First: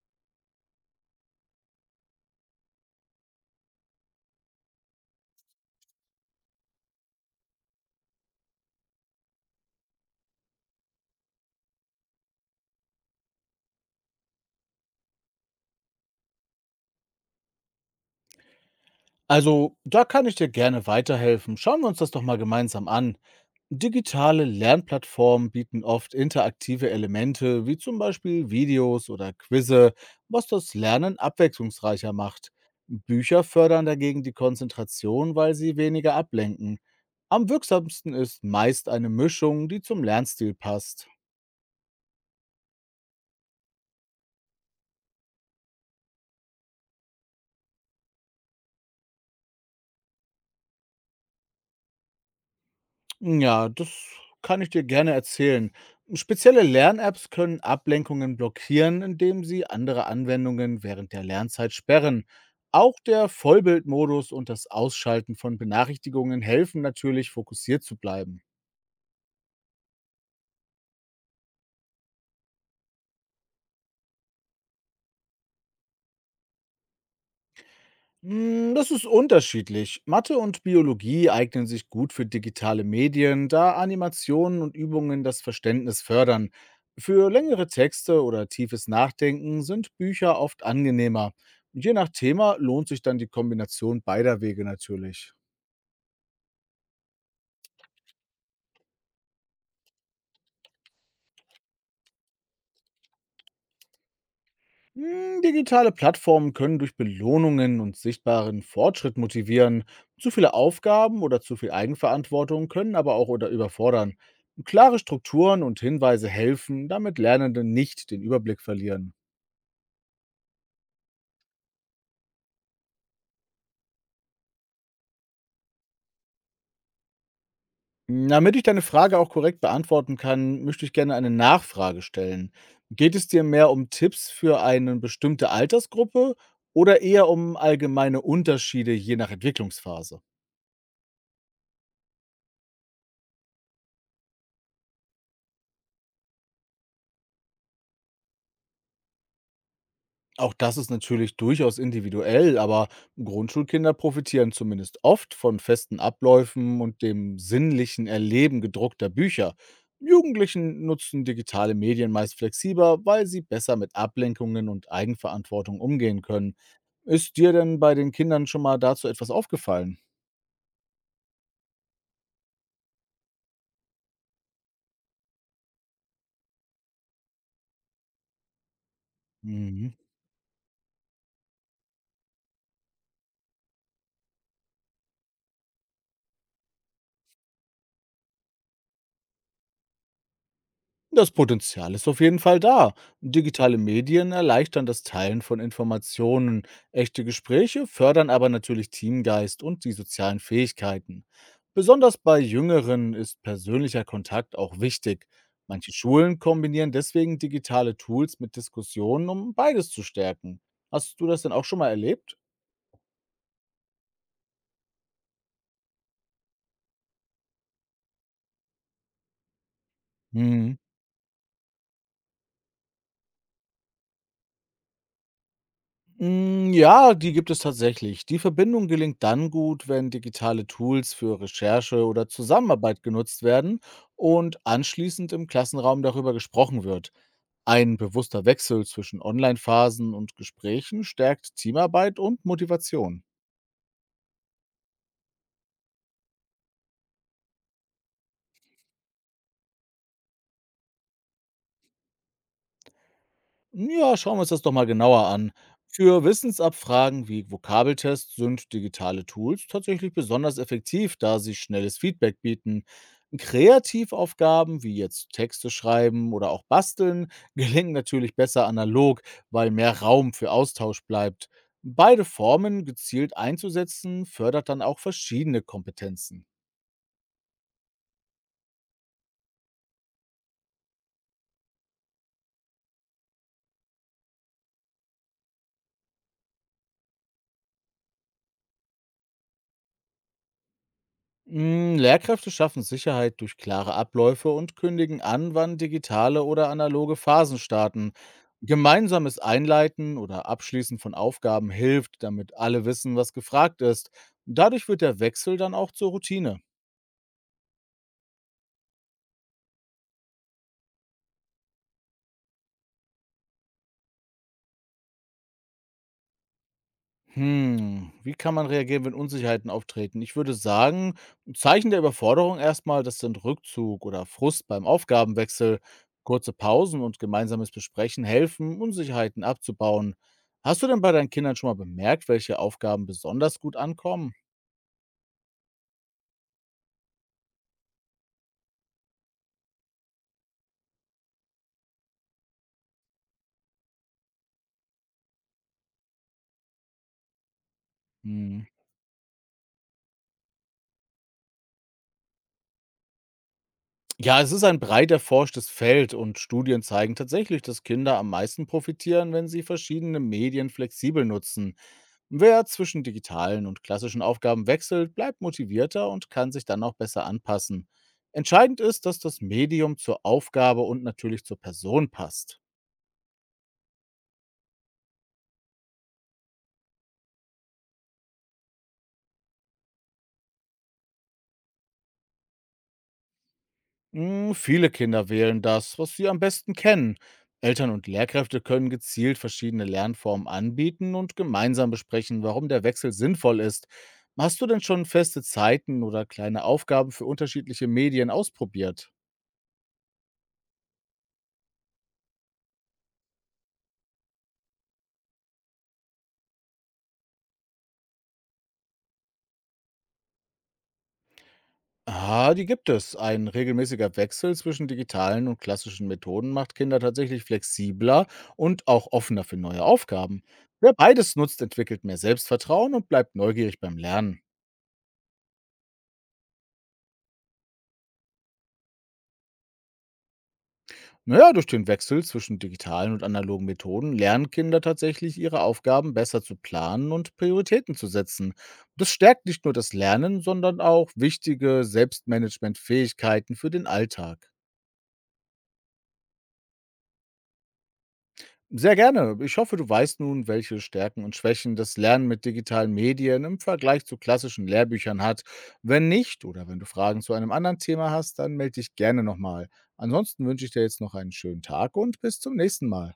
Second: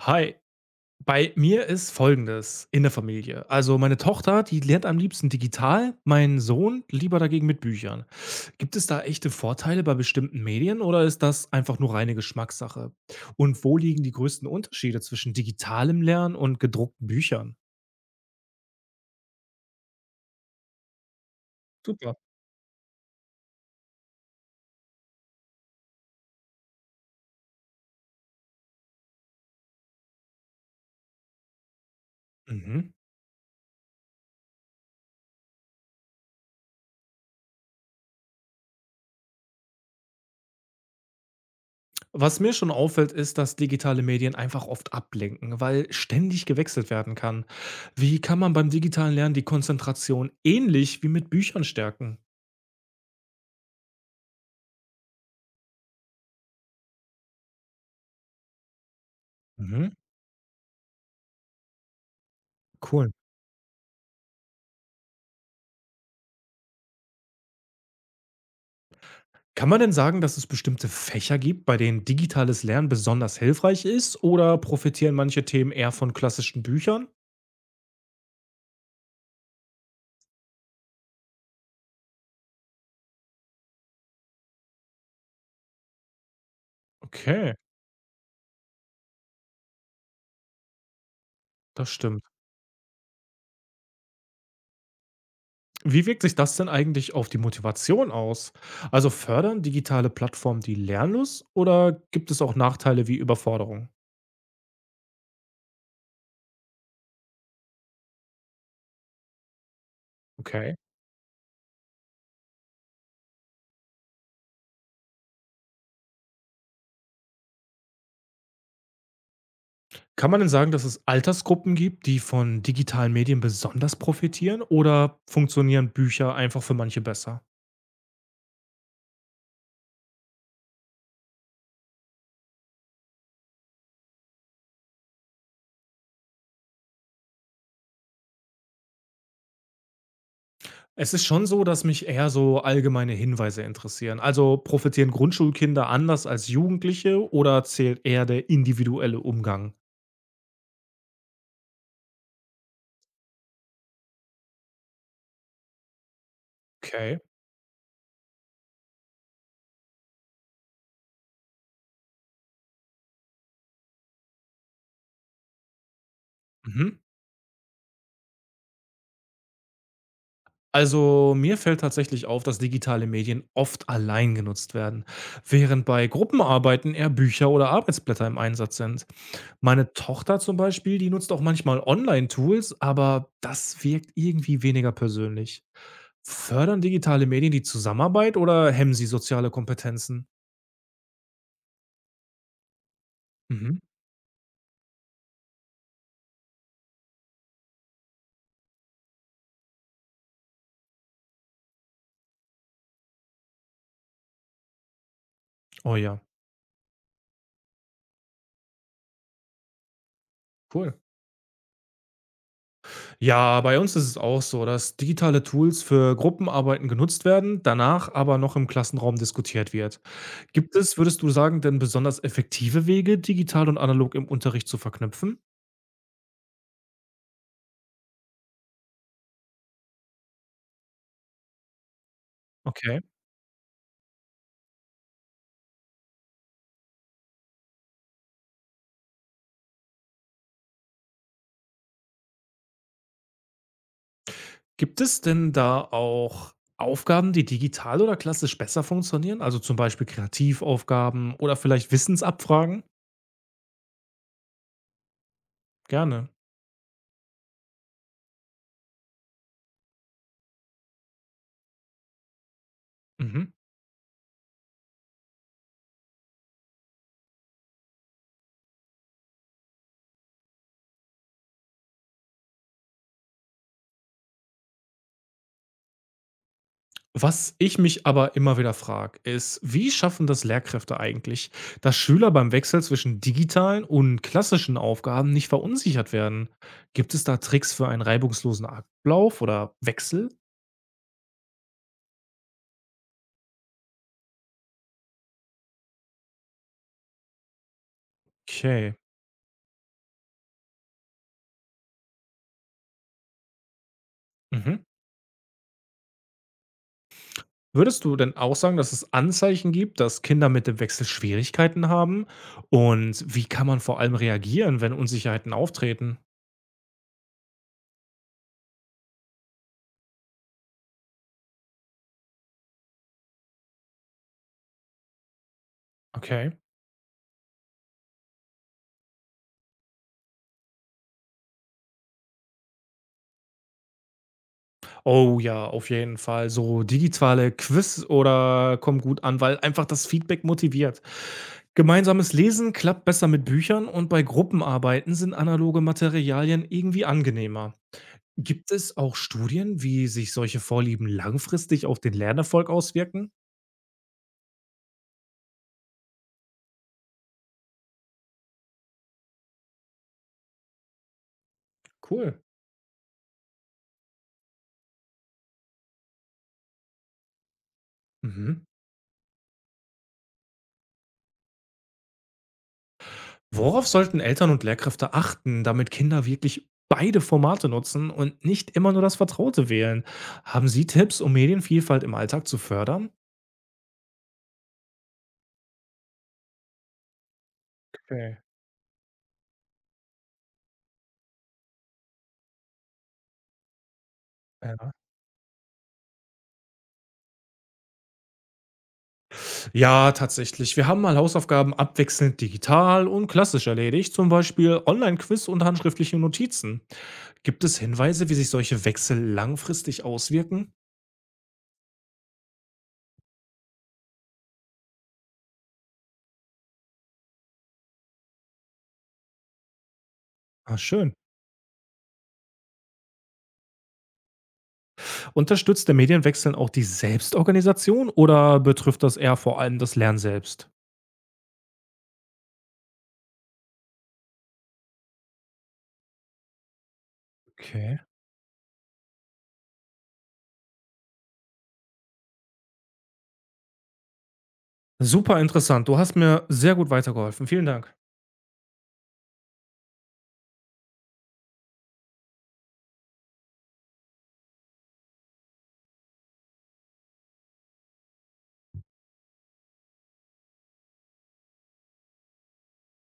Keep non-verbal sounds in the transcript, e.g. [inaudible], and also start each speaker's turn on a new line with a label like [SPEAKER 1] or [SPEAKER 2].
[SPEAKER 1] Hi, bei mir ist Folgendes in der Familie. Also meine Tochter, die lernt am liebsten digital, mein Sohn lieber dagegen mit Büchern. Gibt es da echte Vorteile bei bestimmten Medien oder ist das einfach nur reine Geschmackssache? Und wo liegen die größten Unterschiede zwischen digitalem Lernen und gedruckten Büchern?
[SPEAKER 2] Also, da kann ich dir gerne weiterhelfen. Schauen wir uns das
[SPEAKER 1] Super.
[SPEAKER 2] doch mal gemeinsam an. Digitale Lernplattformen bieten oft interaktive Elemente, wie zum Beispiel Videos oder Quizze, was das Lernen abwechslungsreicher macht.
[SPEAKER 1] Mhm.
[SPEAKER 2] Bücher fördern dagegen die Konzentration, weil sie weniger ablenken. Am wirksamsten ist meist eine Mischung, die zum Lernstil passt.
[SPEAKER 1] Was mir schon auffällt, ist, dass digitale Medien einfach oft ablenken, weil ständig gewechselt werden kann. Wie kann man beim digitalen Lernen die Konzentration ähnlich wie mit Büchern stärken?
[SPEAKER 2] Ja, das kann ich dir gerne erzählen. Spezielle Lern-Apps können Ablenkungen blockieren, indem sie
[SPEAKER 1] Mhm.
[SPEAKER 2] andere Anwendungen während der Lernzeit sperren. Auch
[SPEAKER 1] Cool.
[SPEAKER 2] der Vollbildmodus und das Ausschalten von Benachrichtigungen helfen natürlich, fokussiert zu bleiben.
[SPEAKER 1] Kann man denn sagen, dass es bestimmte Fächer gibt, bei denen digitales Lernen besonders hilfreich ist oder profitieren manche Themen eher von klassischen Büchern?
[SPEAKER 2] Das ist unterschiedlich. Mathe und Biologie eignen sich gut für digitale Medien, da Animationen und Übungen das Verständnis fördern. Für
[SPEAKER 1] Okay,
[SPEAKER 2] längere Texte oder tiefes Nachdenken sind Bücher oft angenehmer.
[SPEAKER 1] das
[SPEAKER 2] Je nach
[SPEAKER 1] stimmt.
[SPEAKER 2] Thema lohnt sich dann die Kombination beider Wege natürlich.
[SPEAKER 1] Wie wirkt sich das denn eigentlich auf die Motivation aus? Also fördern digitale Plattformen die Lernlust oder gibt es auch Nachteile wie Überforderung?
[SPEAKER 2] Digitale Plattformen können durch Belohnungen und sichtbaren Fortschritt motivieren. Zu viele
[SPEAKER 1] Okay.
[SPEAKER 2] Aufgaben oder zu viel Eigenverantwortung können aber auch oder überfordern. Klare Strukturen und Hinweise helfen, damit Lernende nicht den Überblick verlieren.
[SPEAKER 1] Kann man denn sagen, dass es Altersgruppen gibt, die von digitalen Medien besonders profitieren oder funktionieren Bücher einfach für manche besser?
[SPEAKER 2] Damit ich deine Frage auch korrekt beantworten kann, möchte ich gerne eine Nachfrage stellen. Geht es dir mehr um Tipps für eine bestimmte Altersgruppe oder eher um allgemeine Unterschiede je nach Entwicklungsphase?
[SPEAKER 1] Es ist schon so, dass mich eher so allgemeine Hinweise interessieren. Also, profitieren Grundschulkinder anders als Jugendliche oder zählt eher der individuelle Umgang?
[SPEAKER 2] Auch das ist natürlich durchaus individuell, aber Grundschulkinder profitieren zumindest oft von festen Abläufen und
[SPEAKER 1] Okay.
[SPEAKER 2] dem sinnlichen Erleben gedruckter Bücher. Jugendlichen nutzen digitale Medien meist flexibler, weil sie besser mit Ablenkungen und Eigenverantwortung umgehen können.
[SPEAKER 1] Mhm.
[SPEAKER 2] Ist dir denn bei den Kindern schon mal dazu etwas aufgefallen?
[SPEAKER 1] Also, mir fällt tatsächlich auf, dass digitale Medien oft allein genutzt werden, während bei Gruppenarbeiten eher Bücher oder Arbeitsblätter im Einsatz sind. Meine
[SPEAKER 2] Mhm.
[SPEAKER 1] Tochter zum Beispiel, die nutzt auch manchmal Online-Tools, aber das wirkt irgendwie weniger persönlich. Fördern digitale Medien die Zusammenarbeit oder hemmen sie soziale Kompetenzen?
[SPEAKER 2] Das Potenzial ist auf jeden Fall da.
[SPEAKER 1] Mhm.
[SPEAKER 2] Digitale Medien erleichtern das Teilen von Informationen. Echte Gespräche fördern aber natürlich Teamgeist und die sozialen Fähigkeiten. Besonders bei Jüngeren ist persönlicher Kontakt auch wichtig. Manche
[SPEAKER 1] Oh ja,
[SPEAKER 2] Schulen kombinieren deswegen digitale Tools mit Diskussionen, um beides zu stärken.
[SPEAKER 1] cool.
[SPEAKER 2] Hast du das denn auch schon mal erlebt?
[SPEAKER 1] Ja, bei uns ist es auch so, dass digitale Tools für Gruppenarbeiten genutzt werden, danach aber noch im Klassenraum diskutiert wird. Gibt
[SPEAKER 2] Mhm.
[SPEAKER 1] es, würdest du sagen, denn besonders effektive Wege, digital und analog im Unterricht zu verknüpfen?
[SPEAKER 2] Hm, ja, die gibt es tatsächlich. Die Verbindung gelingt dann gut, wenn digitale Tools für Recherche oder
[SPEAKER 1] Okay.
[SPEAKER 2] Zusammenarbeit genutzt werden und anschließend im Klassenraum darüber gesprochen wird. Ein bewusster Wechsel zwischen Online-Phasen und Gesprächen stärkt Teamarbeit und Motivation.
[SPEAKER 1] Gibt es denn da auch Aufgaben, die digital oder klassisch besser funktionieren? Also zum Beispiel Kreativaufgaben oder vielleicht Wissensabfragen?
[SPEAKER 2] Ja, schauen wir uns das doch mal genauer an. Für
[SPEAKER 1] Gerne.
[SPEAKER 2] Wissensabfragen wie Vokabeltests sind digitale Tools tatsächlich besonders effektiv, da sie schnelles Feedback bieten.
[SPEAKER 1] Mhm.
[SPEAKER 2] Kreativaufgaben wie jetzt Texte schreiben oder auch basteln [laughs] gelingen natürlich besser analog, weil mehr Raum für Austausch bleibt. Beide Formen gezielt einzusetzen fördert dann auch verschiedene Kompetenzen.
[SPEAKER 1] Was ich mich aber immer wieder frage, ist, wie schaffen das Lehrkräfte eigentlich, dass Schüler beim Wechsel zwischen digitalen und klassischen Aufgaben nicht verunsichert werden? Gibt es da Tricks für einen reibungslosen Ablauf oder Wechsel?
[SPEAKER 2] Lehrkräfte schaffen Sicherheit durch klare Abläufe und kündigen an, wann digitale oder analoge Phasen starten.
[SPEAKER 1] Okay.
[SPEAKER 2] Gemeinsames Einleiten oder Abschließen von Aufgaben hilft, damit alle wissen, was gefragt ist.
[SPEAKER 1] Mhm.
[SPEAKER 2] Dadurch wird der Wechsel dann auch zur Routine.
[SPEAKER 1] Würdest du denn auch sagen, dass es Anzeichen gibt, dass Kinder mit dem Wechsel Schwierigkeiten haben? Und wie kann man vor allem reagieren, wenn Unsicherheiten auftreten?
[SPEAKER 2] Wie kann man reagieren, wenn Unsicherheiten auftreten? Ich würde sagen, 'n Zeichen der Überforderung erstmal, das sind Rückzug oder Frust beim Aufgabenwechsel.
[SPEAKER 1] Okay.
[SPEAKER 2] Kurze Pausen und gemeinsames Besprechen helfen, Unsicherheiten abzubauen. Hast du denn bei deinen Kindern schon mal bemerkt, welche Aufgaben besonders gut ankommen?
[SPEAKER 1] Oh ja, auf jeden Fall. So digitale Quiz oder kommen gut an, weil einfach das Feedback motiviert. Gemeinsames Lesen klappt besser mit Büchern und bei Gruppenarbeiten sind analoge Materialien irgendwie angenehmer.
[SPEAKER 2] Mhm.
[SPEAKER 1] Gibt es auch Studien, wie sich solche Vorlieben langfristig auf den Lernerfolg auswirken?
[SPEAKER 2] Ja, es ist ein breit erforschtes Feld und Studien zeigen tatsächlich, dass Kinder am meisten profitieren, wenn sie verschiedene Medien flexibel nutzen.
[SPEAKER 1] Cool.
[SPEAKER 2] Wer zwischen digitalen und klassischen Aufgaben wechselt, bleibt motivierter und kann sich dann auch besser anpassen.
[SPEAKER 1] Mhm.
[SPEAKER 2] Entscheidend ist, dass das Medium zur Aufgabe und natürlich zur Person passt.
[SPEAKER 1] Worauf sollten Eltern und Lehrkräfte achten, damit Kinder wirklich beide Formate nutzen und nicht immer nur das Vertraute wählen? Haben Sie Tipps, um Medienvielfalt im Alltag zu fördern?
[SPEAKER 2] Viele Kinder wählen das, was sie am besten kennen. Eltern und
[SPEAKER 1] Okay.
[SPEAKER 2] Lehrkräfte können gezielt verschiedene Lernformen anbieten und gemeinsam besprechen, warum der Wechsel sinnvoll ist. Hast du denn
[SPEAKER 1] Ja.
[SPEAKER 2] schon feste Zeiten oder kleine Aufgaben für unterschiedliche Medien ausprobiert?
[SPEAKER 1] Ja, tatsächlich. Wir haben mal Hausaufgaben abwechselnd digital und klassisch erledigt, zum Beispiel Online-Quiz und handschriftliche Notizen. Gibt es Hinweise, wie sich solche Wechsel langfristig auswirken?
[SPEAKER 2] Ah, die gibt es. Ein regelmäßiger Wechsel zwischen digitalen und klassischen Methoden macht Kinder tatsächlich flexibler und auch offener für neue Aufgaben.
[SPEAKER 1] Ah,
[SPEAKER 2] Wer
[SPEAKER 1] schön.
[SPEAKER 2] beides nutzt, entwickelt mehr Selbstvertrauen und bleibt neugierig beim Lernen.
[SPEAKER 1] Unterstützt der Medienwechsel auch die Selbstorganisation oder betrifft das eher vor allem das Lernen selbst?
[SPEAKER 2] Naja, durch den Wechsel zwischen digitalen und analogen Methoden lernen Kinder tatsächlich, ihre Aufgaben besser zu planen und Prioritäten
[SPEAKER 1] Okay.
[SPEAKER 2] zu setzen. Das stärkt nicht nur das Lernen, sondern auch wichtige Selbstmanagementfähigkeiten für den Alltag.
[SPEAKER 1] Super interessant. Du hast mir sehr gut weitergeholfen. Vielen Dank.
[SPEAKER 2] Sehr gerne. Ich hoffe, du weißt nun, welche Stärken und Schwächen das Lernen mit digitalen Medien im Vergleich zu klassischen Lehrbüchern hat. Wenn nicht oder wenn du Fragen zu einem anderen Thema hast, dann melde dich gerne nochmal. Ansonsten wünsche ich dir jetzt noch einen schönen Tag und bis zum nächsten Mal.